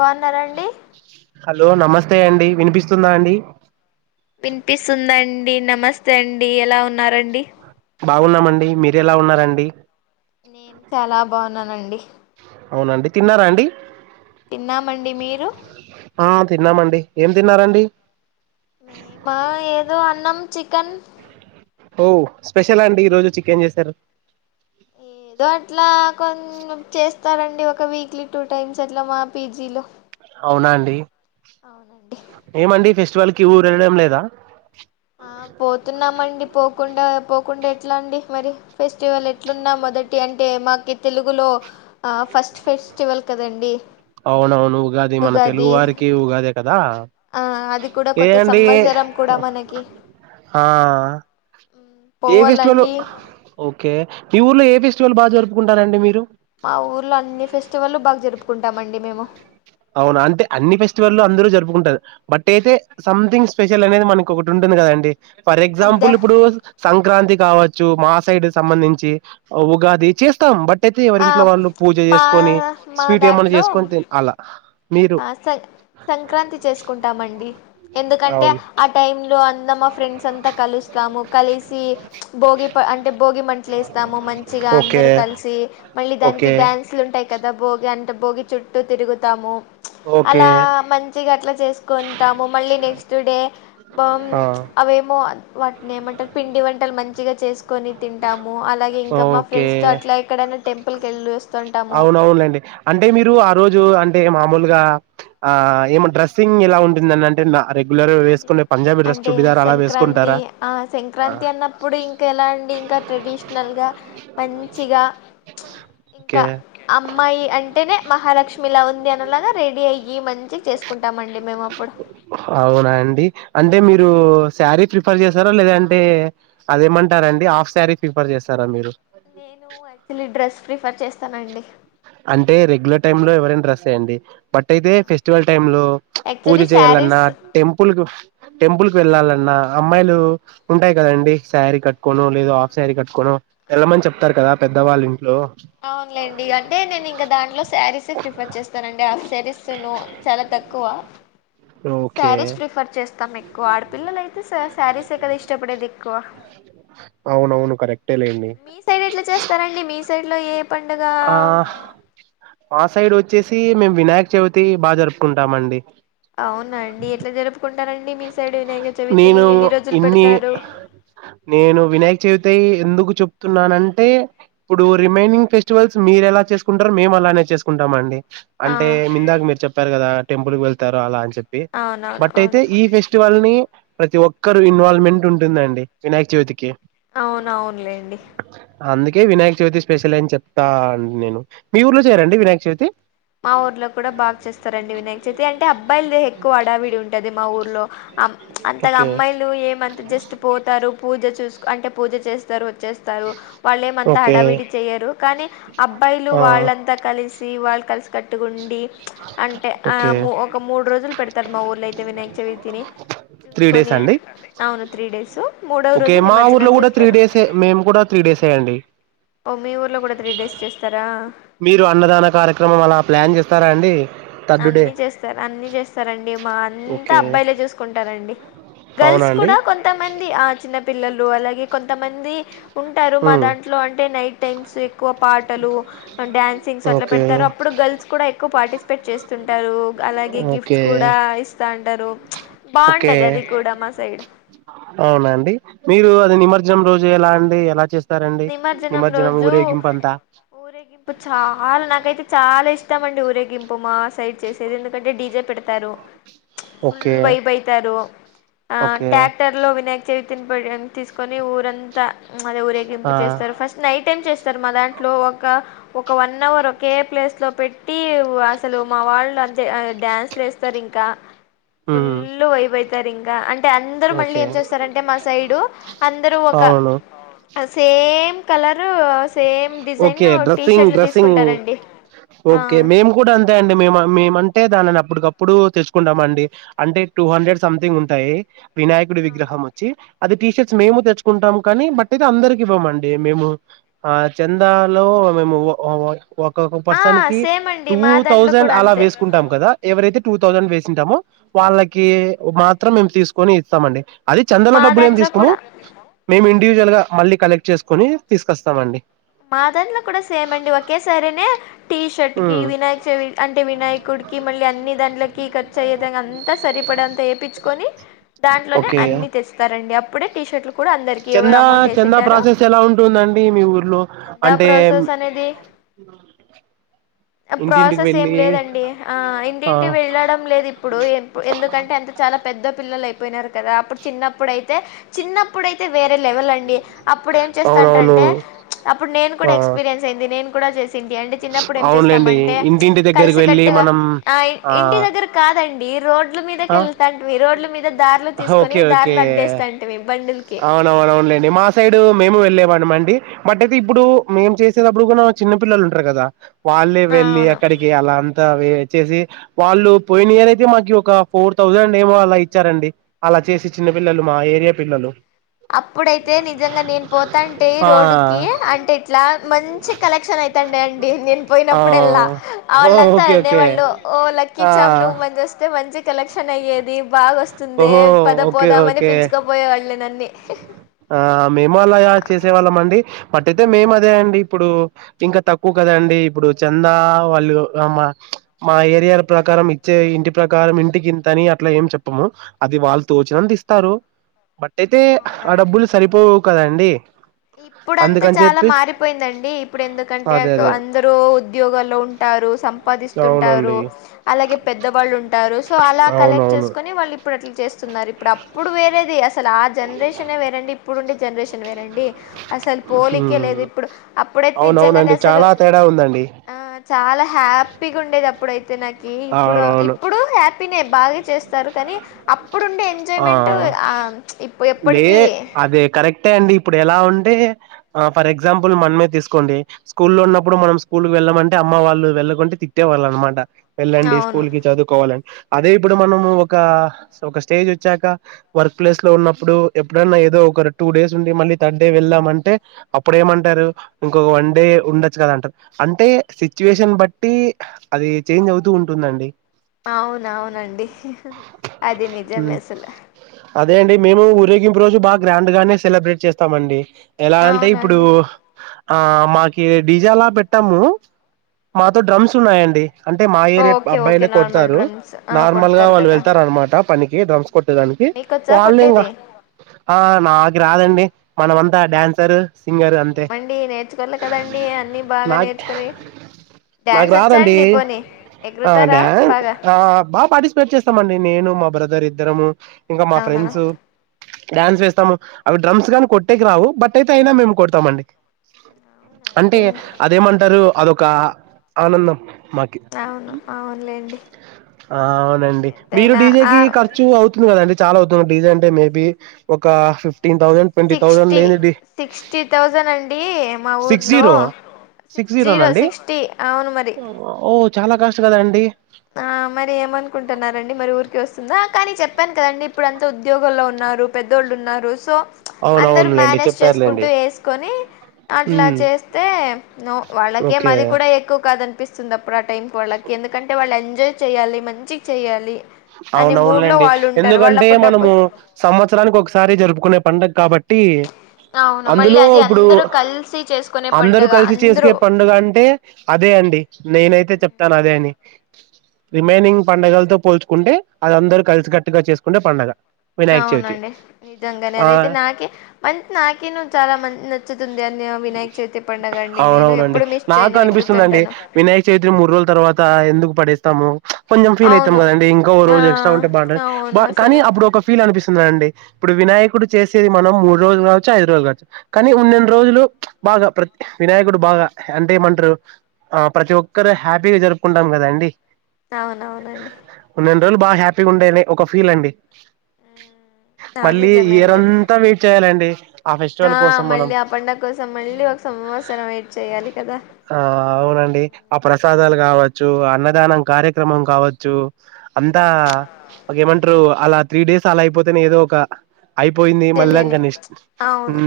బాగున్నారండి హలో నమస్తే అండి వినిపిస్తుందా అండి వినిపిస్తుందం డి నమస్తే అండి ఎలా ఉన్నారం ఆ బాగున్నామండి మీరు ఎలా ఉన్నారండి నేను చాలా బాగున్నానండి అవునండి తిన్నారా అండి తిన్నామండి మీరు ఆ తిన్నామండి ఏం తిన్నారండి మా ఏదో అన్నం చికెన్ ఓ స్పెషల్ అండి ఈ రోజు చికెన్ చేశారు ఏదో అట్లా కొ చేస్తారండి ఒక వీక్లీ టూ టైమ్స్ అట్లా మా పీజీలో అవునా అండి అవునండి ఏమండీ ఫెస్ట్ స్టివల్ కి ఊరు వెళ్ళడం లేదా ఆ పోతున్నామండి పోకుండా పో కుండా ఎట్లా అండి మరి ఫెస్టివల్ ఎట్లున్నా మొదటి అంటే మాకు తెలుగులో ఫస్ట్ ఫెస్టివల్ కదండి అవునవును ఉగాది మన తెలుగు వారికి ఉగాదే కదా ఆ అది కూడా ఏ కొత్త అండి సంవత్సరం కూడా మనకి ఆ ఏ ఫెస్టివల్ పోవాలండి ఓకే మీ ఊర్లో ఏ ఫెస్టివల్ బాగా జరుపుకుంటన్నారండి మీరు మా ఊర్లో అన్ని ఫెస్టివల్లు బాగా జరుపుతయి కుంటామండి మేము అవునా అంట అన్ని ఫెస్టివల్లు అందరు జరుపుకుంటారు బట్ అయితే సంథింగ్ స్పెషల్ అనేది మనకు ఒకటి ఉంటుంది కదా అండి ఫర్ అద్ద ఎగ్జాంపుల్ ఇప్పుడు సంక్రాంతి కావచ్చు మా సైడ్ సంబంధించి ఉగాది చేస్తాం బట్ అయితే ఎవరి ఆ ఇంట్లో వాళ్ళు పూజ మా చేసుకొని మా స్వీట్ ఏమన్నా దాంట్లో చేసుకొని తిన్ అలా మీరు ఆ సం సంక్రాంతి చేసుకుంటామండి ఎందుకంటే అవును. ఆ టైంలో అం అంతా మా ఫ్రెండ్స్ అంతా కలుస్తాము కలిసి భోగి ప అంటే భోగి మంటలేస్తాము మంచిగా ఓకే. అందరు కలిసి మళ్ళీ ఓకే. దానికి డాన్సులుంటాయి కదా భోగి అంటే భోగి చుట్టూ తిరుగుతాము ఓకే. అలా మంచిగా అట్లా చేసుకుంటాము మళ్ళీ నెక్స్ట్ డే బమ్ ఆ! అవేమో వాటిని ఏమంటారు పిండి వంటలు మంచిగా చేసుకుని తింటాము అలాగే ఇంకా మా ఓకే. ఫ్రెండ్స్ తో అట్లా ఎక్కడైనా టెంపుల్ కి వెళ్ళి వేస్తుంటాము అవునవునులేండి. అంటే మీరు ఆ రోజు అంటే మామూలుగా ఆ ఏమో డ్రెస్సింగ్ ఎలా ఉంటుందని అంటే నా రెగ్ బుల్లెరా వేసుకొని పంజాబీ డ్రెస్ అంటే చుడిదార్ అలా వేసుకొని సంక్రాంతి అది ఆ సంక్రాంతి అన్నప్పుడు ఇంకా ఎలా అండి ఇంకా ట్రెడిషనల్గా మంచిగా ఓకే ఇంకా అమ్మాయి అంటేనే మహాలక్ష్మిలా ఉంది అనేలాగా రెడీ అయి చేసుకుంటామండి మేము అప్పుడు అవునా అండి అంటే మీరు శారీ ప్రిఫర్ చేస్తారా లేదంటే అదేమంటారండి హాఫ్ శారీ ప్రిఫర్ చేస్తారా మీరు నేనూ యాక్చువల్లీ డ్రెస్ ప్రిఫర్ చేస్తానండి. సే అండి బట్టైతే స్టివల్ టైంలో పూజ యాక్చువల్లీ చేయ్యాలన్నా, శారీస్ టెంపుల్ కు టెంపుల్ కు వెల్లాల అన్నా అమ్మాయిలు, ఉంటాయి కదండి శారీ కట్టుకొనో, లేదు హాఫ్ శారీ కట్టుకొనో ఎల్లమని చెప్తారు కదా పెద్దవాల్లు. అవునులేండి అంటే నేను ఇంక దాంట్లో శారీసే ప్రిఫర్ చేస్తానండి. ఆ శ్ శారీస్ తనూ చాలా తక్కువ. ఓకే శారీస్ ప్రిఫర్ చేస్ తం ఎక్కువ ఆడపిల్లలయితే శ శారీసే కదా ఇష్టపడేది ఎక్కువ. అవునవును కరెక్టే లేండి మీసైడ్ ఎట్లా చేస్తారండి మీస్ సైడ్లో ఏ పండుగ ఆహ్ ఆ సైడ్ ఒ చ్చేసీ మేం వినాయక చవితి బా జరుపుకుంటామండి. అవున అండి ఎట్లా జరుపుకుంటారం నేను ఇన్ని, పెడతారు నేను వినాయక చవితయి ఎందుకు చెప్తున్నానంటే ఇప్పుడూ రిమైనింగ్ ఫెస్టివల్స్ మీరెలా చేస్కుంటరో మేము అలానే చేస్కుంటాం అండి. ఆ అంటే మిందాక మీరు చెప్పారు కదా. టెంపుల్ కి వెళ్తారు అలాంచ్ చెప్పి అవునవును బట్టే తె అవును ఈ ఫెస్టివల్ నీ ప్రతి ఒక్కరు ఇన్వాల్వ్మెంట్ ఉంటుందండి వినాయక చవితికి. అవునఅవునులేండి. కే వినాయక చవితి స్పెషల్ అని చెప్తా అం నేను. మీ ఊర్లో చేయరాండి వినాయక చవితి? మాఊర్లో కూడా బాగ చేస్తారండి వినాయక చవితి అంటే అబ్ అబ్బాయిలదే ఎక్కువ హడావిడి ఉంటది మా ఊర్లో. అ త్చ్ అంతగా ఓకే అమ్మాయిలు ఏమంత జస్ట్ పోతారు పూజ చూస్ అంటే పూజ చేస్తారో చేస్తారు. వాళ్లు ఏమంత ఓకే హడవిడి చెయరు కానీ అబ్బాయిలు ఆ వాళ్లంతా కలిసి సీ వాళ్లు కల్స్ తట్టుగుండీ త్చ్ అంటె ఆ ఓకే ము ఒక మూడు రోజుల్ పెడతరు మాఊర్లో అయితే వినాయక చవితినని. త్రీ డేస్ చూస్కొని, అండి అవును త్రీ డేస్. సొ ఓకే మా ఊర్లో కూడా త్రీ డేసె మేము కూడా త్రీ డేసేయంండి ఓ మీ ఊర్లో కూడా త్రీ డేస్ చేస్తార ఆ మీరు అన్నదాన కార్యక్రమం అలా ప్లాన్ చేస్తారా అండి థర్డ్ డే అన్ని చేస్తారు అన్ని చేస్తారండి మా అంతా ఓకే అబ్బాయిలే చూసుకుంటారండి అవునా గర్ల్స్ అండి కూడా కొంతమంది ఆ చిన్న పిల్లలు అలాగే కొంతమంది ఉంటారు మా ఉమ్ దాంట్లో అంటే నైట్ టైమ్స్ ఎక్కువ పాటలు డ్యాన్సింగ్స్ అట్లా ఓకే పెడతారు అప్పుడు గర్ల్స్ కూడా ఎక్కువ పాటిస్ చేస్తుంటారు అలాగే ఓకే గిఫ్ట్స్ కూడా ఇస్ తంటరు ఓకే అవునా అండి మీరు అది నిమజ్జనం రోజు ఎలా అండి ఎలా చేస్ నిమజ్జనం రోజు ఊరేగింపు చాలా నాకైతే చాలా ఇష్ తమండి ఊరగింపు మా సైడ్ చేసే ఎందుకంటే డిజె పెడతారు ఫుల్ ఓకే వైబ్ అయితారు ఆ ఓకే టాక్టర్ లో వినాయక చవి తింపడం తీసుకొని ఊరంతా మది ఆ ఊరేగింపుది చేస్తారు ఫస్ట్ నైట్ ఏం చేస్తారు మా దాంట్లో ఒక ఒక వన్ అవర్ ఒకే ప్లేస్ లో పెట్ టీ అసలు మా వాళ్ళు అం తె ఆ డ్యాన్స్లు వస్తారు ఇంకా ఉమ్ ఫుల్ వయిబయితారు ఇంకా అంటే అందరు మళ్ళీ ఓకే ఏం చేస్తారంటే మా సైడు అందరు ఒక అవును as same colour same design okay T dressing షర్ట్లు డ్రస్సింగ్ తీసుకుంటారండి ఆ ఓకే మేము కూడా అంతే అండి మేమన్ మేమంత అంటే దానిని అప్పటికప్పుడు తెచ్చుకుంటామ అండి అంటే టూ హండ్రెడ్ సంథింగ్ ఉంటాయి వినాయకుడి అవునా విగ్రహం ఒచ్చి అది టీషర్ట్స్ మేము తెచ్చుకుంటాము కానీ బట్ది ఐతే అందరికి ఇవ్వమండి మేము ఆ చందాలో మేము ఒ ఒ ఒక్కొక్క ఆ పర్సన్ కి సేమ్ అండి టూ మా దాంట్లో థౌసండ్ కూడా అలా అంతే వేసుకుంటాం కదా ఎవరైతే టూ థౌండ్ వేసింటాము వాళ్ళకి మాత్ త్రం మేము తీసుకొని ఇస్తామండి. అది చందల మా డబ్బులు ఏం దాంట్లో తీసుకోము, కూడా మేము ఇన్ డివిజువల్గా మల్లి కలెక్ట్ చేస్కొనీ తీసుకొస్తమండి. మా దాంట్లో కూడ సేమ్ అండి, ఒకేసారినే టీ షర్ట్ కి హ్మ్. వినాయక చవి అంటే వినాయకుడికి మళ్ళీ అన్ని దాంట్లకి ఖర్చుయ్యేధంగా అంతా సరిపడ అంత ఏపిచ్చ్కొని దాంట్లోనే ఓకే అన్ని తెస్తారండి. అప్ ఇప్పుడు టీషట్లు చందా, చంద ప్రాసెస్ ఎలా ఉంటుందండి మీ ఊర్లో? చందా అంటే ప్రాసెస్ అనేది ఆ ఇంటింటికి ప్రాసెస్ ఏం వెళ్ళి లేదండి. ఆ ఆ ఇంటింటి వెళ్ళడం లేదిప్పుడు ఇపు ఎందుకంటే అంత చాలా పెద్ద పిల్లలు అయిపోయినారు కదా, అప్పుడు చిన్నప్పుడయితే చిన్నప్ ప్పుడైతే వేరే లెవెల్ అండి, అప్పుడు ఏం అవునవును చేస్తంటారంటే? అప్పుడు నేను కూడ ఆ ఎక్స్పీరియన్స్ అయింది నేను. కూడా చేస్ తింటి అంటే చిన్నప్పుడు ఏం అవునులేండి చేస్తామంటే ఇంటింటి దగ్గరికి కలిసి వెళ్ళి కట్టుగా మనం ఆ ఇ ఇంటి దగ్గర కాదండి, రోడ్ల మీదా ఆ కెళ్తాంటిమి. రోడ్ల మీద దార్లు తీసుకొని దార్లు అడ్డేస్తామ్టిమి బండిల్ అవునవునవున్లేండి, మా సైడ్ మేము వెళ్లేే వాల్ న మండి, బట్ అయితే ఇప్పుడు మేం చేసేదప్పుడు కూడా చిన్న పిల్లలు ఉంటరు కదా? వాళ్ళే ఆ, వెళ్ళి అవును అక్కడికి, అలా అంతా వే చ్చేసి వాళ్ళు పోయిన ఇయర్ అయితే, మాకి ఒక ఫోర్ థౌసండ్ ఏమో అలా ఇచ్చారండి అలా చేసి చిన్న పిల్లలు, మా ఏరియా పిల్లలు. అప్పుడైతే నిజంగా నేను పోతాంటే ఆ రోడ్డుకి, అంటిట్లా మంచి కలెక్షన్ అయితాండే అండి నేను ఆ పోయినప్పుడల్లా. ఓహో ఆళ్ళంతా ఓకే ఓకే అనేవాళ్ళు ఓ లక్కీ ఆ చమ్ నువ్వు మంచి వస్తే మంచి. కలెక్షన్ అయ్యేది బాగొస్తుందే, ఓహో ఓకే పదపోదామని ఓకే పిలుచుకపోయేవాళ్ళు. నేనన్నీ. ఆ మేము అలాగా చేసేవాళ్ళమండి. బట్ అయితే మేము అదే అండి ఇప్పుడు ఇంకా తక్కువ కదండి, ఇప్పుడు చందా వాళ్ళు మా మా ఏరియాల ప్రకారం ఇచ్చే ఇంటి ప్రకారం ఇంటికి ఇంతని అట్లా ఏం చెప్పము, అది వాళ్ళు తోచినంత ఇస్తారు. బట్ అయితే ఆ డబ్బులు సరిపోవు కదండి? ఇప్పుడంటె అందుకని చాల చెప్పి మారిపోయిందండి, ఇప్పుడెన్దుకంటే అదే అక్ అదే అందరూ ఉద్యోగాల్లో ఉంటారు. సం పాదిస్తుంటారు, అవునండి అలాగే పెద్దవాళ్ళు ఉంటారు. సో అలా కలెక్ట్ అవునవును చేసుకొని, వాళ్ళిప్పుడు అట్ల చేస్ స్తున్నారు ఇప్పుడు, అప్పుడు వేరేది అస్ అసలా జనరేషనే వేరండి, ఇప్పుడు ఉండే జనరేషన్ వేరండి. అసలు పోలికే లేదు ఉమ్. ఇప్పుడు, అప్పుడైతే నిజ్జంగండి అవునవునండి అసలు చాలా తేడా ఉందండి ఆ హ్యాపీగా ఉండేది అప్పుడు అయితే నాకు ఈ ఇప్పుడు అవునవును ఇప్పుడు హ్యాపీనే బాగా చేస్తారు కానీ అప్పుడుండే ఆ ఎంజాయ్మెంట్ ఆ ఇప్పు లే ఎప్పడికి అదే కరెక్టే అండి ఇప్పుడు ఎలా ఉంటే ఫర్ ఎగ్జాంపుల్ మనమే తీసుకోండి స్కూల్లో ఉన్నప్పుడు మనం స్కూల్కి వెళ్ళమంటే అమ్మ వాళ్ళు వెళ్ళకుంటే తిట్టే వాళ్ళ అనమాట వెళ్ళండి స్కూల్ అవును. కి చదువుకోవాలని అదే ఇప్పుడు మనము ఒక ఒక స్టేజ్ వచ్చాక వర్క్ ప్లేస్ లో ఉన్నప్పుడు ఎప్పుడైన్నా ఏదో ఒక టూ డేస్ ఉండి మళ్ళీ థర్డ్ డే వెళ్దామంటే అప్పుడేమంటారు ఇంకొక వన్ డే ఉండచ్చు కదా అంటారు అంటే సిచ్యుయేషన్ బట్టి అది చేంజ్ అవు తూ ఉంటుందండి అవున అవునండి అది నిజమేసలు అదే అండి మేము ఊరేగింపు రోజు బాగా గ్రాండ్ గానే సెలబ్రేట్ చేస్తామండి ఎలా అంటే ఇప్పుడు అవునండి ఆ మాకి డీజెలా పెట్టాము మాతో డ్రమ్స్ ఉన్నాయండి అంటే మాయ ఓకే ఓకే అబ్బాయిలే నార్మల్ కొడతారు డ్రమ్స్ ఆ నార్మల్ గా కొడతారు వాళ్ళు కదా వెళ్తారు అనమాట పనికి డ్రమ్స్ కొట్టేదానికి మీకొచ్చా వాళ్ళే ఇంగ కొట్టేది ఆ నాకు రాదండి మనమంతా డాన్సర్ సింగర్ అంతే ఏమండి నేర్చుకోవాలి కదండి అన్ని బాగా నాక్ నేర్చుకుని నాకు డ్యాన్స్ వచ్చా రాదండి అండి పోనీ ఎగురుతారా డ్యాన్స్ బాగా ఆ బాగా పార్టిసిపేట్ చేస్తామండి నే నేను మా బ్రదర్ ఇద్దరము ఇంకా మా అవునా ఫ్రెండ్స్ డ్యాన్స్ వేస్తాము అవి డ్రమ్స్ గానీ కొట్టేకి రావు బట్ అయితే అయినా మేము కొడతామండి అంటే అవునండి అదేమంటారు అదొక ఆనందం మాకి అవును అవునులేండి ఆ అవునండి మీరు ఎంతైనా ఆ డీజేకి ఖర్చు అవుతుంది కదం చాలా అవుతుంది డీజే అంటే మేబి ఒక ఫిఫ్ సిక్స్టీ సిక్స్టీ థౌజండ్ అండి మా సిక్స్ ఊర్లో జీరో సిక్స్ జీరోనా జీరో అండి సిక్స్టీ అవును మరి చ్చు కద అండి ఆ మరి ఏమనుకుంటున్నరండి మరి ఊరికె వస్తుందా కానీ చెప్పాను కదండి ఇప్పుడు అంతా ఉద్యోగంల్లో ఉన్నారు పెద్దోళ్ళు ఉన్నారు సో అందరు అవునవునులేండి మ్యానేజ్ చేసుకుంటూ చెప్పారులేండి ఎసుకొని అట్లా ఉమ్ చేస్తే నో ఓకే వాళ్ళకేమది కూడా ఎక్కువ కాద పిస్తుంది అప్పుడు ఆ టైం వాళ్ళకి ఎందుకం టే వాళ్ళు ఎంజాయ్ చేయాలి మంచిగ చేయాలి అనే మూడ్లో అవునవునులేండి వాళ్ళు ఉంటారు వాళ్ళు ఎందుకంటే అప్పుడు మనము డబ్బులు సంవత్సరానికి ఒకసారి జరుపుకునే పండుగ కాబట్టి అవును మళ్ళీ అందులో అది ఇప్పుడు అందరూ కలిసి చేసుకునే అందరు పండుగ కలిసి చేసుకే అందరూ పండుగ అంటే అదే అండి నేనైతే చెప్తాను అదే అని రిమైనింగ్ పండగలతో పోల్ కుంటే అది అందరు కలిసికట్టుగా చేసుకుంటే పండగ వినాయక చవితి అవునండి నిజంగానే ఆ అదయితే నాకే మంచి నాకే చాలా మంచి నచ్చుతు అవునవునండి ఎప్పుడు మిస్ నాకు చేయను అనిపిస్తుందిండి వెళ్ళుతుంటాను వినాయక చవిత్ర మూడు రోజుల తర్వాత ఎందుకు పడేస్తాము కొంచెం ఫీల్ అయితం అవును కదా అండి ఇంకా ఆ రోజు ఎక్స్ట్రా ఉంట బాగుండ అవును కానీ అసలు అప్పుడు ఒక ఫీల్ అనిపిస్తుంది ఇప్పుడు వినాయకుడు చేసేది మనం మూడు రోజులు కావచ్చు ఐదు రోజులు కావచ్చు కానీ ఉన్నెండు రోజులు బాగా ప్రతి వినాయకుడు బాగా అంటే ఏం అంటారు ఆ ప్రతి ఒక్కరు హ్యాపీగా జరుపుకుంటాం కదా అండి అవునవునండి రోజు బా హ్యాపీగా [unintelligible] ఒక ఫీల్ అండి ఆ మళ్ళీ నిజమే అండి అది ఇయరంతా వెయిట్ చేయాలండి అ ఆ మళ్ళీ ఆ పండగ కోసం మళ్ళీ ఒక సంవత్సరం వెయిట్ చేయాలి కదా ఆ అవునండి ఆ ప్రసాదాలు కావచ్చు అన్నదానం కార్యక్రమం కావచ్చు అంతా [unintelligible] మంటారు అలా త్రీ డేస్ అలా అయిపోతేనే ఏదో ఒక అయిపోయింది మళ్ళ ఇగ తెలియని నెక్స్ట్ అవును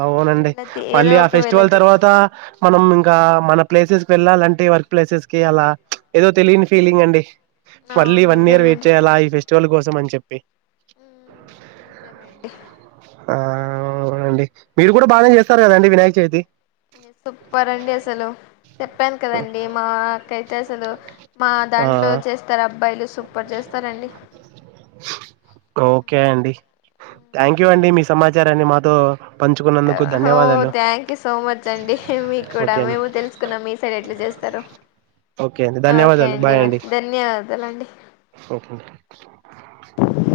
అవునండి వెళతి ఏదో మళ్ళీ ఆ ఒక ఫెస్టివల్ వెళతి తర్వాత మనం [unintelligible] మన ప్లేసెస్ కి వెళ్ళాలంటే వర్క్ ప్లేసెస్ కి అలా ఏదో తెలియని ఫీలింగ్ అండి అవును మళ్ళీ వన్ ఇయర్ వెయిట్ నిజమండి చేయ్యాలా ఈ ఫెస్టివల్ కోసం [unintelligible] చెప్పే [unintelligible] అవ అవునండి మీరు కూడా బానే చేస్తారు కదండి వినాయక చవితి సూప్పర్ అండి అసలు చెప్పాను కదండి మాకైతే అసలు మా ఆ దాంట్లో చేస్తారు అబ్బాయిలు సూపర్ చేస్తారండి ఓకే అండి థ్యాంక్ యూ అండి మీ సమాచారాన్ని మాతో పంచుకున్నందుకు ఓ ధన్యవాదాలు థ్యాంక్ యూ సో మచ్ అండి మీ కూడా ఓకే అండి మేము తెలుసుకున్నాం మీ సైడ్ ఎట్లా చేస్తారు ఓకే అండి ఓకే ధన్యవాదాలు అండి బాయ్ మరి ధన్యవాదాలు [unintelligible]